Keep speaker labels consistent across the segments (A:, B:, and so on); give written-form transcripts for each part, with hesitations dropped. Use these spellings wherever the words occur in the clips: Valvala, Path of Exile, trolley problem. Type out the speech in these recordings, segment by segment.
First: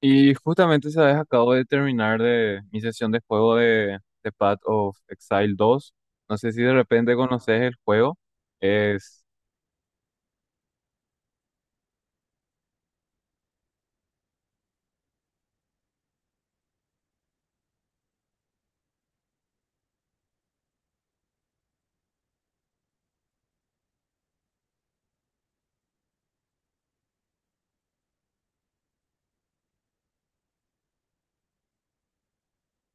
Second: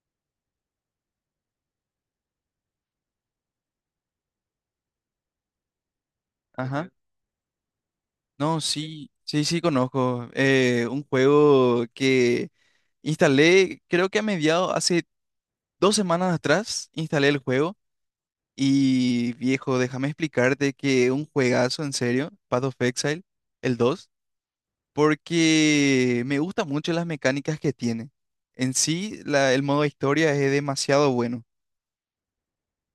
A: Y justamente, ¿sabes? Acabo de terminar de mi sesión de juego de Path of Exile dos. No sé si de
B: Ajá.
A: repente conoces el juego.
B: No, sí,
A: Es...
B: sí, sí, conozco. Un juego que instalé, creo que a mediados, hace 2 semanas atrás, instalé el juego. Y viejo, déjame explicarte que un juegazo, en serio, Path of Exile, el dos, porque me gustan mucho las mecánicas que tiene. En sí, el modo historia es demasiado bueno.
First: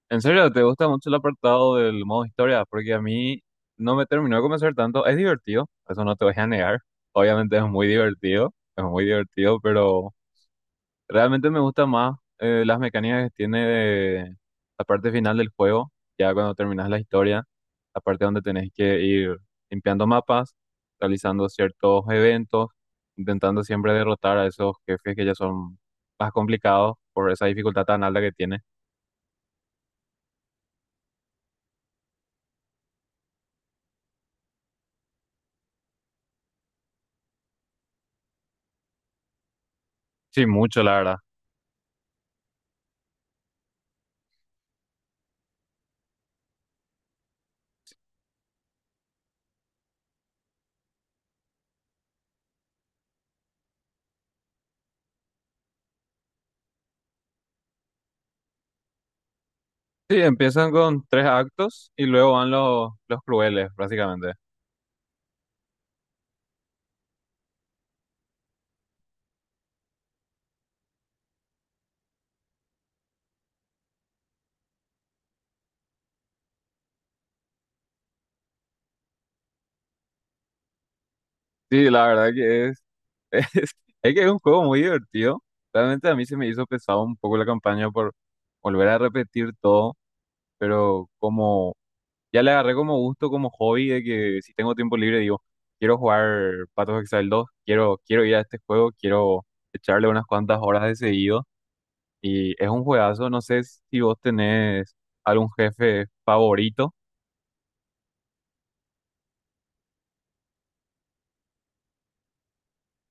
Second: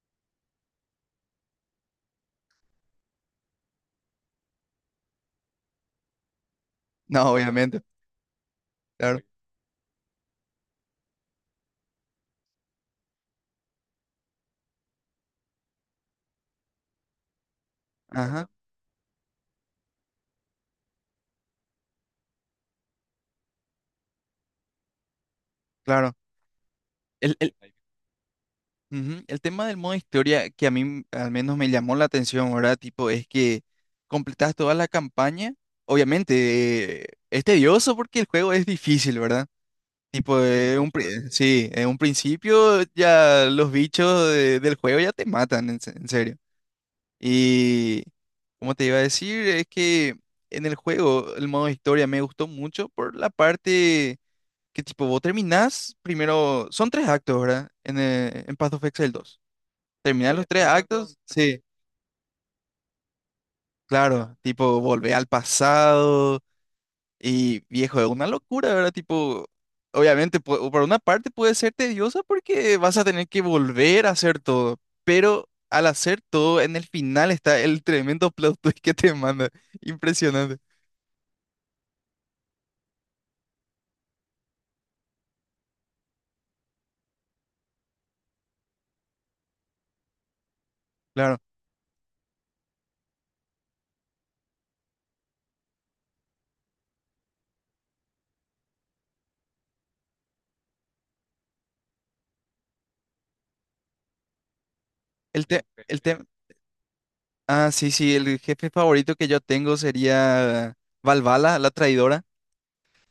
A: En serio, ¿te gusta mucho el apartado del modo historia? Porque a mí no me terminó de convencer tanto. Es divertido, eso no te voy a negar.
B: No, claro,
A: Obviamente
B: obviamente,
A: es muy
B: claro.
A: divertido, pero realmente me gusta más las mecánicas que tiene de la parte final del juego, ya cuando terminas la historia. La parte donde
B: Ajá,
A: tenés que ir limpiando mapas, realizando ciertos eventos, intentando siempre derrotar a esos jefes que ya son
B: claro.
A: más complicados por
B: El,
A: esa
B: el-
A: dificultad tan alta que tiene.
B: Ujú. El tema del modo historia que a mí al menos me llamó la atención, ¿verdad? Tipo, es que completas toda la campaña. Obviamente, es tedioso porque el juego es difícil, ¿verdad? Tipo,
A: Sí, mucho, la verdad.
B: sí, en un principio ya los bichos del juego ya te matan, en, en serio. Y como te iba a decir, es que en el juego el modo historia me gustó mucho por la parte que tipo, vos terminás primero, son tres actos, ¿verdad? En Path of Exile dos.
A: Sí,
B: Terminar los tres
A: empiezan con
B: actos.
A: tres
B: Sí,
A: actos y luego van los crueles, básicamente.
B: claro, tipo volver al pasado y viejo, es una locura, ¿verdad? Tipo, obviamente, por una parte puede ser tediosa porque vas a tener que volver a hacer todo, pero al hacer todo, en el final está el tremendo plot twist que te manda. Impresionante,
A: Sí, la verdad que es, es, es que es un juego muy divertido. Realmente a mí se me hizo pesado un poco la campaña por volver a repetir todo, pero
B: claro.
A: como ya le agarré como gusto, como hobby, de que si tengo tiempo libre digo, quiero jugar Path of Exile dos, quiero, quiero ir a este juego, quiero echarle unas cuantas horas de seguido. Y es un juegazo, no sé si vos tenés
B: El
A: algún
B: te, El
A: jefe
B: te,
A: favorito.
B: ah, sí, sí, el jefe favorito que yo tengo sería Valvala, la traidora,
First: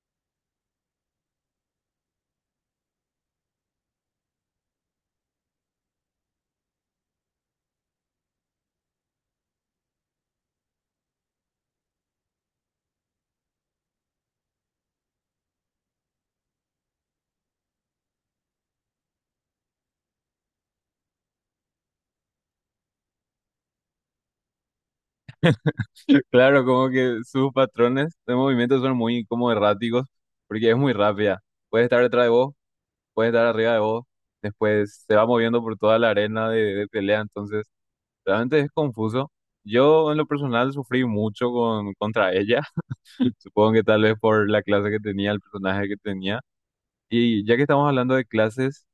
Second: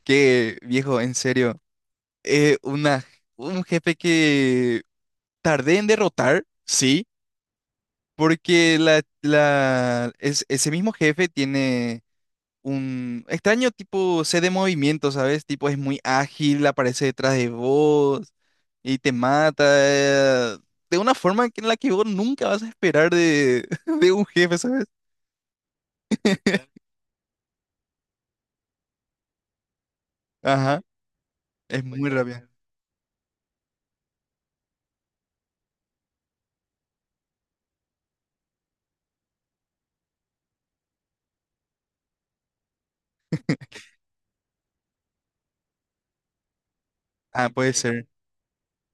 B: que viejo, en serio, eh, una, un jefe que tardé en derrotar, sí, porque ese mismo jefe tiene un extraño tipo C de movimiento, ¿sabes? Tipo es muy ágil, aparece detrás de vos y te mata de una forma en la que vos nunca vas a esperar de, de un jefe, ¿sabes?
A: Claro, como que sus patrones de movimiento son muy como erráticos, porque es
B: Ajá,
A: muy rápida.
B: es
A: Puede estar
B: muy
A: detrás de
B: rápida.
A: vos, puede estar arriba de vos, después se va moviendo por toda la arena de pelea, entonces... Realmente es confuso. Yo en lo personal sufrí mucho contra ella, supongo que tal vez por la clase que tenía, el personaje que tenía. Y
B: Ah,
A: ya que
B: puede
A: estamos
B: ser.
A: hablando de clases,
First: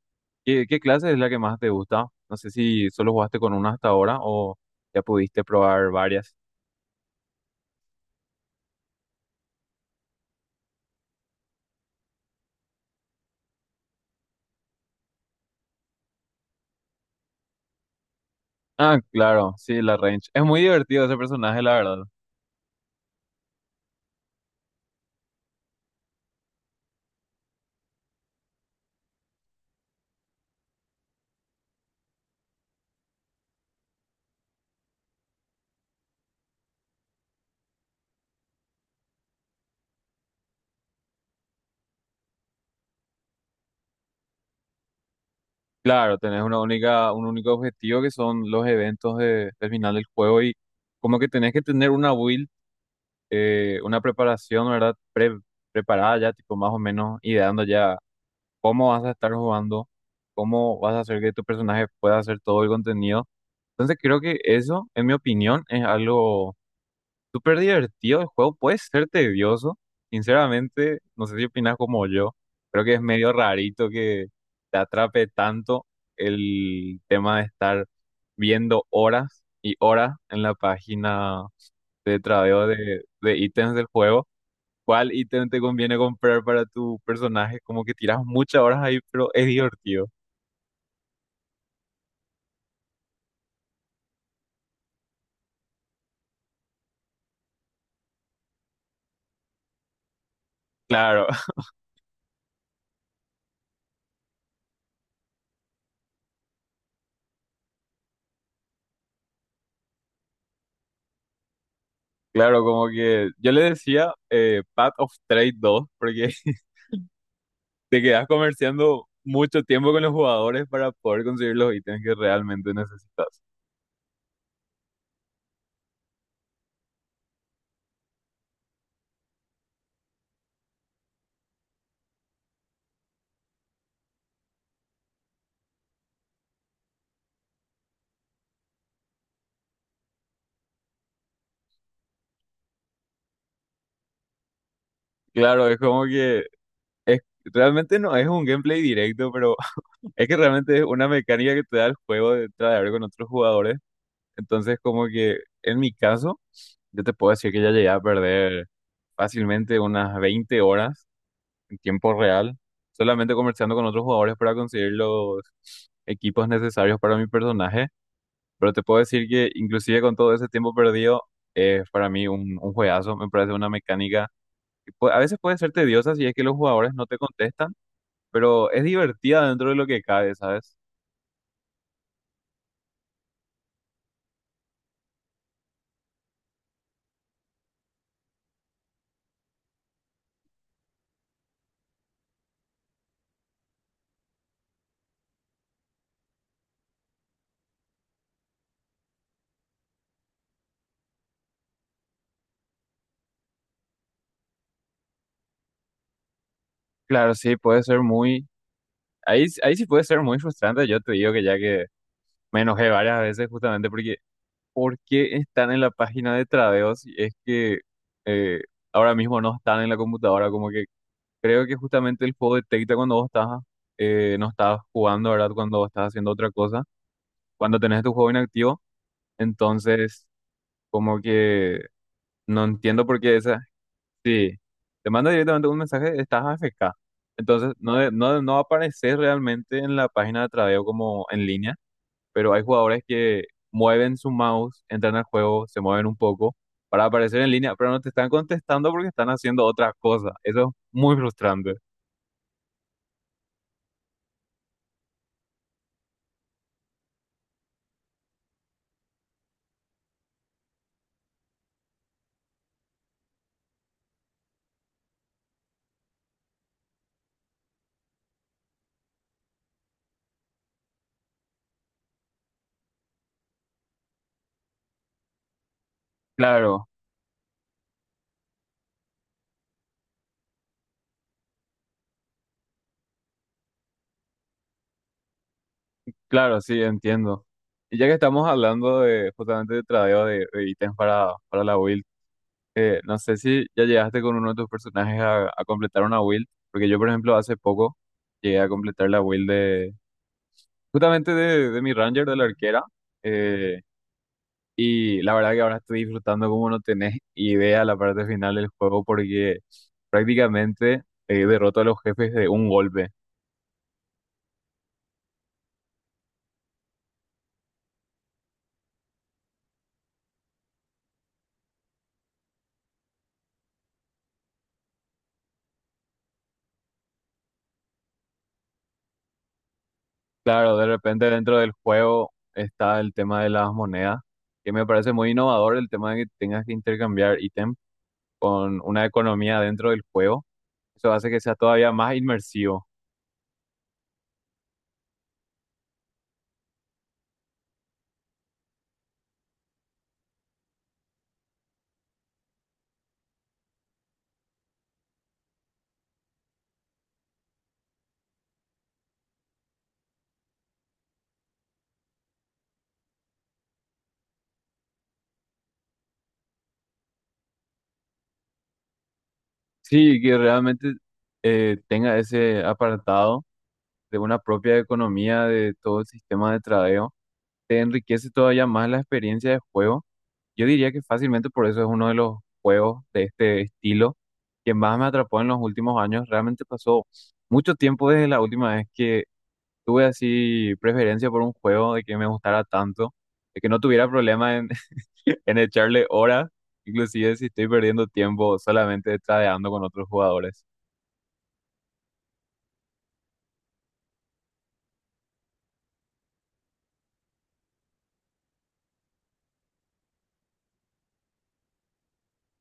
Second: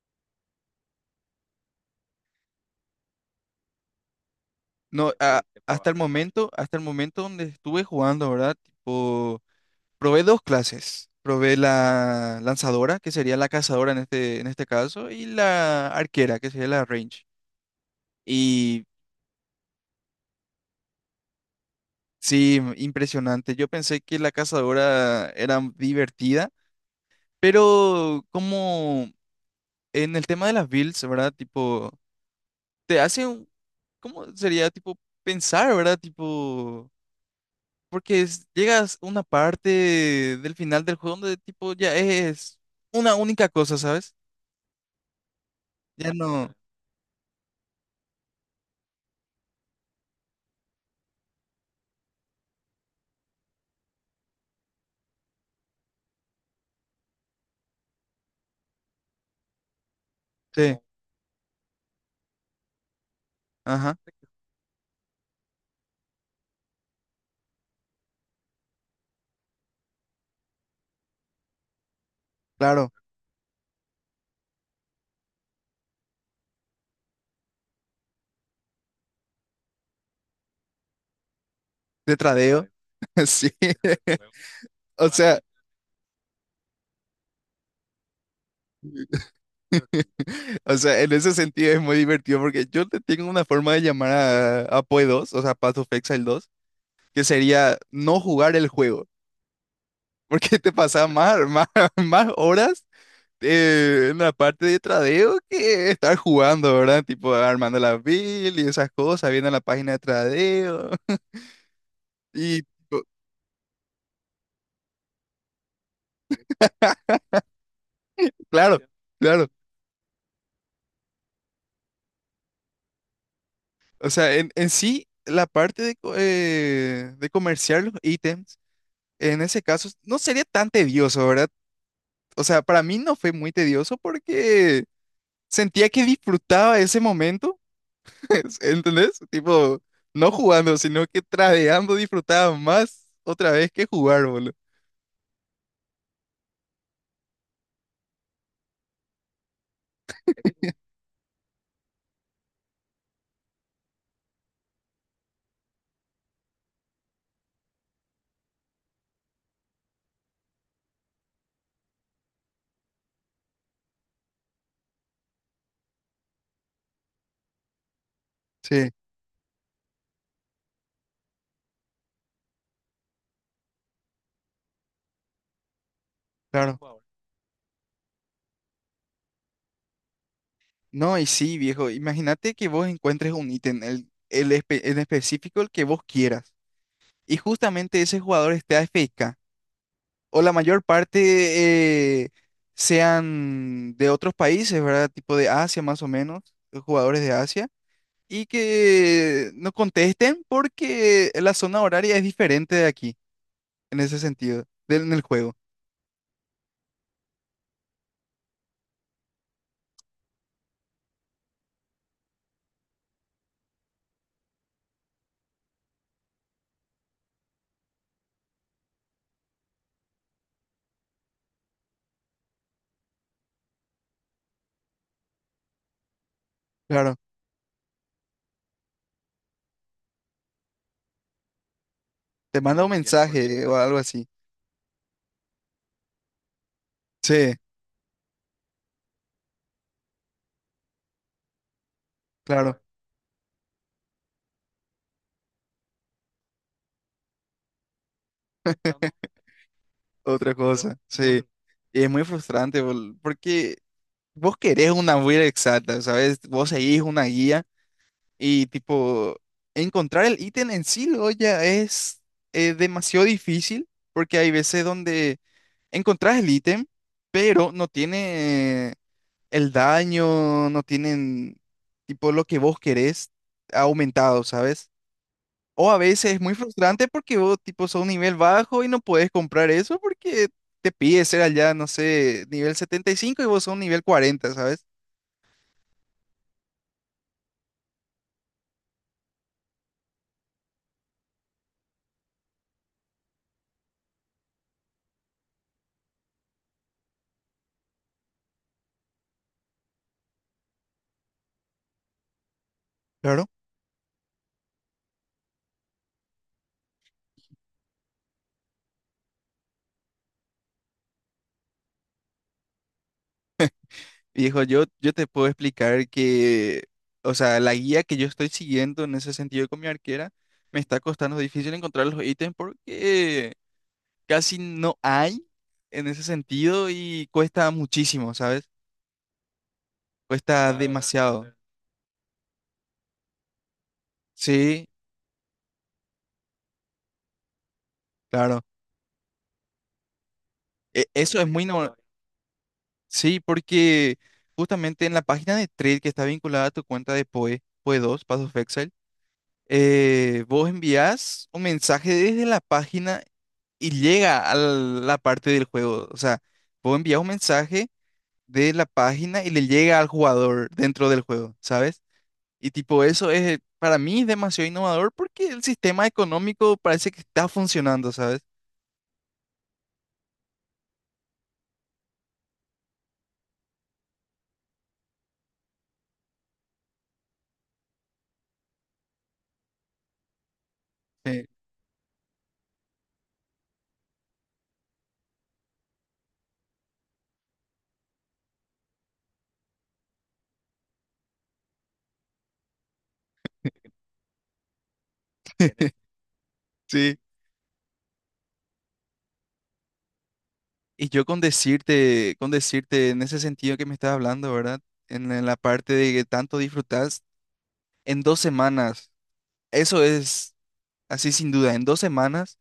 A: ¿qué clase es la que más te gusta? No sé si solo jugaste con una hasta ahora o ya
B: No, a-
A: pudiste probar varias.
B: hasta el momento donde estuve jugando, ¿verdad? Tipo, probé dos clases. Probé la lanzadora, que sería la cazadora en este caso, y la arquera, que sería la range. Y
A: Ah, claro, sí, la range. Es muy divertido ese personaje, la verdad.
B: sí, impresionante. Yo pensé que la cazadora era divertida, pero como en el tema de las builds, ¿verdad? Tipo, te hace un, ¿cómo sería? Tipo, pensar, ¿verdad? Tipo, porque llegas a una parte del final del juego donde tipo ya es una única cosa, ¿sabes? Ya
A: Claro, tenés
B: no.
A: una única, un único objetivo, que son los eventos del final del juego, y como que tenés que tener una build. Eh, una preparación, ¿verdad? Preparada ya, tipo más o menos, ideando ya cómo vas a estar jugando,
B: Sí,
A: cómo vas a hacer que tu personaje pueda hacer todo el contenido. Entonces
B: ajá.
A: creo que eso, en mi opinión, es algo súper divertido. El juego puede ser tedioso, sinceramente, no sé si opinas como yo, creo
B: Claro.
A: que es medio rarito que te atrape tanto el tema de estar viendo horas y horas en la página
B: De
A: de
B: tradeo.
A: tradeo de, de
B: Sí,
A: ítems del juego,
B: o
A: cuál
B: sea,
A: ítem te conviene comprar para tu personaje. Como que tiras muchas horas ahí, pero es divertido.
B: o sea, en ese sentido es muy divertido porque yo te tengo una forma de llamar a PoE 2, o sea, Path of Exile dos, que sería no jugar el juego, porque te pasaba
A: Claro,
B: más horas en la parte de tradeo que estar jugando, ¿verdad? Tipo armando la build y esas cosas, viendo la página de tradeo. Y
A: claro, como
B: tipo,
A: que yo le decía, Path of Trade dos, porque te quedas
B: claro,
A: comerciando
B: claro,
A: mucho tiempo con los jugadores para poder conseguir los ítems que realmente necesitas.
B: o sea, en sí, la parte de, de comerciar los ítems. En ese caso, no sería tan tedioso, ¿verdad? O sea, para mí no fue muy tedioso porque sentía que disfrutaba ese momento, ¿entendés? Tipo, no jugando, sino que tradeando disfrutaba más otra vez que jugar, boludo.
A: Claro, es como que es, realmente no es un gameplay directo, pero es que realmente es una mecánica que te da el juego de tradear con otros jugadores. Entonces, como que en mi caso, yo te puedo decir que ya llegué a perder fácilmente unas 20 horas en tiempo real, solamente conversando con otros jugadores para conseguir los equipos necesarios para mi personaje. Pero te
B: Sí,
A: puedo decir que inclusive con todo ese tiempo perdido, es para mí un juegazo. Me parece una mecánica que a veces puede ser tediosa si es que los jugadores
B: claro.
A: no te contestan, pero es divertida dentro de lo que cabe, ¿sabes?
B: No, y sí, viejo, imagínate que vos encuentres un ítem, en específico el que vos quieras, y justamente ese jugador esté AFK. O la mayor parte sean de otros países, ¿verdad? Tipo de Asia más o menos, jugadores de Asia, y que no contesten porque la zona horaria es diferente de aquí, en ese sentido, del en el juego.
A: Claro, sí, puede ser muy... Ahí, ahí sí puede ser muy frustrante. Yo te digo que ya que me enojé varias veces justamente porque ¿por qué están en la página de tradeo si es que eh, ahora mismo no están en la computadora? Como que creo que justamente el juego detecta cuando vos estás, no estás jugando, ¿verdad? Cuando vos estás haciendo otra cosa,
B: Claro,
A: cuando tenés tu juego inactivo. Entonces, como que
B: te
A: no
B: manda un
A: entiendo por qué esa.
B: mensaje o algo así.
A: Sí, te manda directamente un mensaje, estás AFK.
B: Sí,
A: Entonces, no, no, no apareces realmente en la página de tradeo como en línea, pero hay
B: claro,
A: jugadores que mueven su mouse, entran al juego, se mueven un poco para aparecer en línea, pero no te están contestando porque están haciendo otras cosas.
B: otra
A: Eso es
B: cosa,
A: muy
B: sí.
A: frustrante.
B: Y es muy frustrante porque vos querés una guía exacta, ¿sabes? Vos seguís una guía. Y tipo, encontrar el ítem en sí luego ya es demasiado difícil porque hay veces donde encontrás el ítem, pero no tiene el daño, no tienen tipo lo que vos querés aumentado, ¿sabes? O a veces es muy
A: Claro,
B: frustrante porque vos tipo sos un nivel bajo y no podés comprar eso porque te pide ser allá, no sé, nivel 75 y vos sos un nivel 40, ¿sabes?
A: claro, sí, entiendo. Y ya que estamos hablando de justamente de tradeo de ítems para la build, que no sé si ya llegaste con uno de tus personajes a completar una build, porque yo, por ejemplo, hace poco llegué a completar la build de justamente de mi Ranger, de la arquera. eh, Y la verdad que ahora estoy disfrutando como no tenés idea la parte final del juego, porque prácticamente derroto a los jefes de un golpe.
B: Viejo, yo te puedo explicar que, o sea, la guía que yo estoy siguiendo en ese sentido con mi arquera, me está costando difícil encontrar los ítems porque casi no hay en ese sentido y cuesta muchísimo, ¿sabes? Cuesta claro,
A: Claro,
B: la
A: de repente
B: demasiado. Encuentro.
A: dentro del juego está el tema de las monedas, que me
B: Sí,
A: parece muy innovador el tema de que tengas que intercambiar ítem
B: claro.
A: con una economía dentro del juego. Eso
B: No,
A: hace
B: eso
A: que
B: es
A: sea
B: muy
A: todavía
B: normal.
A: más inmersivo.
B: Sí, porque justamente en la página de trade que está vinculada a tu cuenta de PoE, PoE dos, Path of Exile, vos envías un mensaje desde la página. Y llega a la parte del juego. O sea, vos envías un mensaje de la página y le llega al jugador dentro del juego, ¿sabes? Y tipo, eso es para mí demasiado innovador porque el sistema económico parece que está funcionando, ¿sabes?
A: Sí, que realmente tenga ese apartado de una propia economía de todo el sistema de tradeo. Te enriquece todavía más la experiencia de juego. Yo diría que
B: Eh,
A: fácilmente por eso es uno de los juegos de este estilo que más me atrapó en los últimos años. Realmente pasó mucho tiempo desde la última vez que tuve así preferencia por un juego, de que me gustara tanto, de que no tuviera problema en, en echarle horas,
B: sí.
A: inclusive si estoy perdiendo tiempo solamente tradeando con otros jugadores.
B: Y yo con decirte en ese sentido que me estás hablando, ¿verdad? En la parte de que tanto disfrutas, en dos semanas, eso es así sin duda, en 2 semanas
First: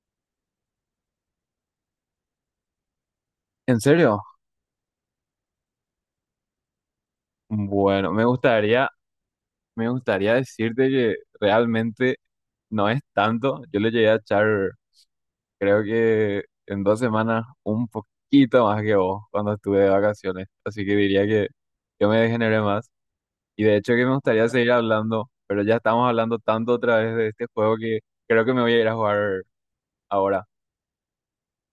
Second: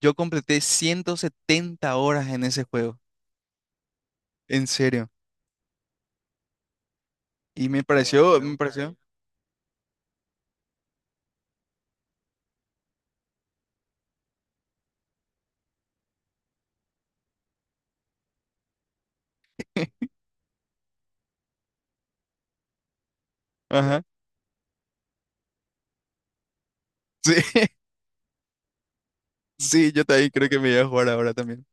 B: yo completé 170 horas en ese juego,
A: ¿En serio?
B: en serio. Y
A: Bueno,
B: me pareció.
A: me gustaría decirte que realmente no es tanto. Yo le llegué a echar, creo que en 2 semanas, un poquito más que vos cuando estuve de vacaciones, así que diría que yo me degeneré más. Y de hecho
B: Ajá.
A: que me gustaría seguir hablando, pero ya estamos hablando tanto otra vez de
B: Sí,
A: este juego que creo que me voy a ir a jugar
B: sí, yo también creo
A: ahora.
B: que me voy a jugar ahora también.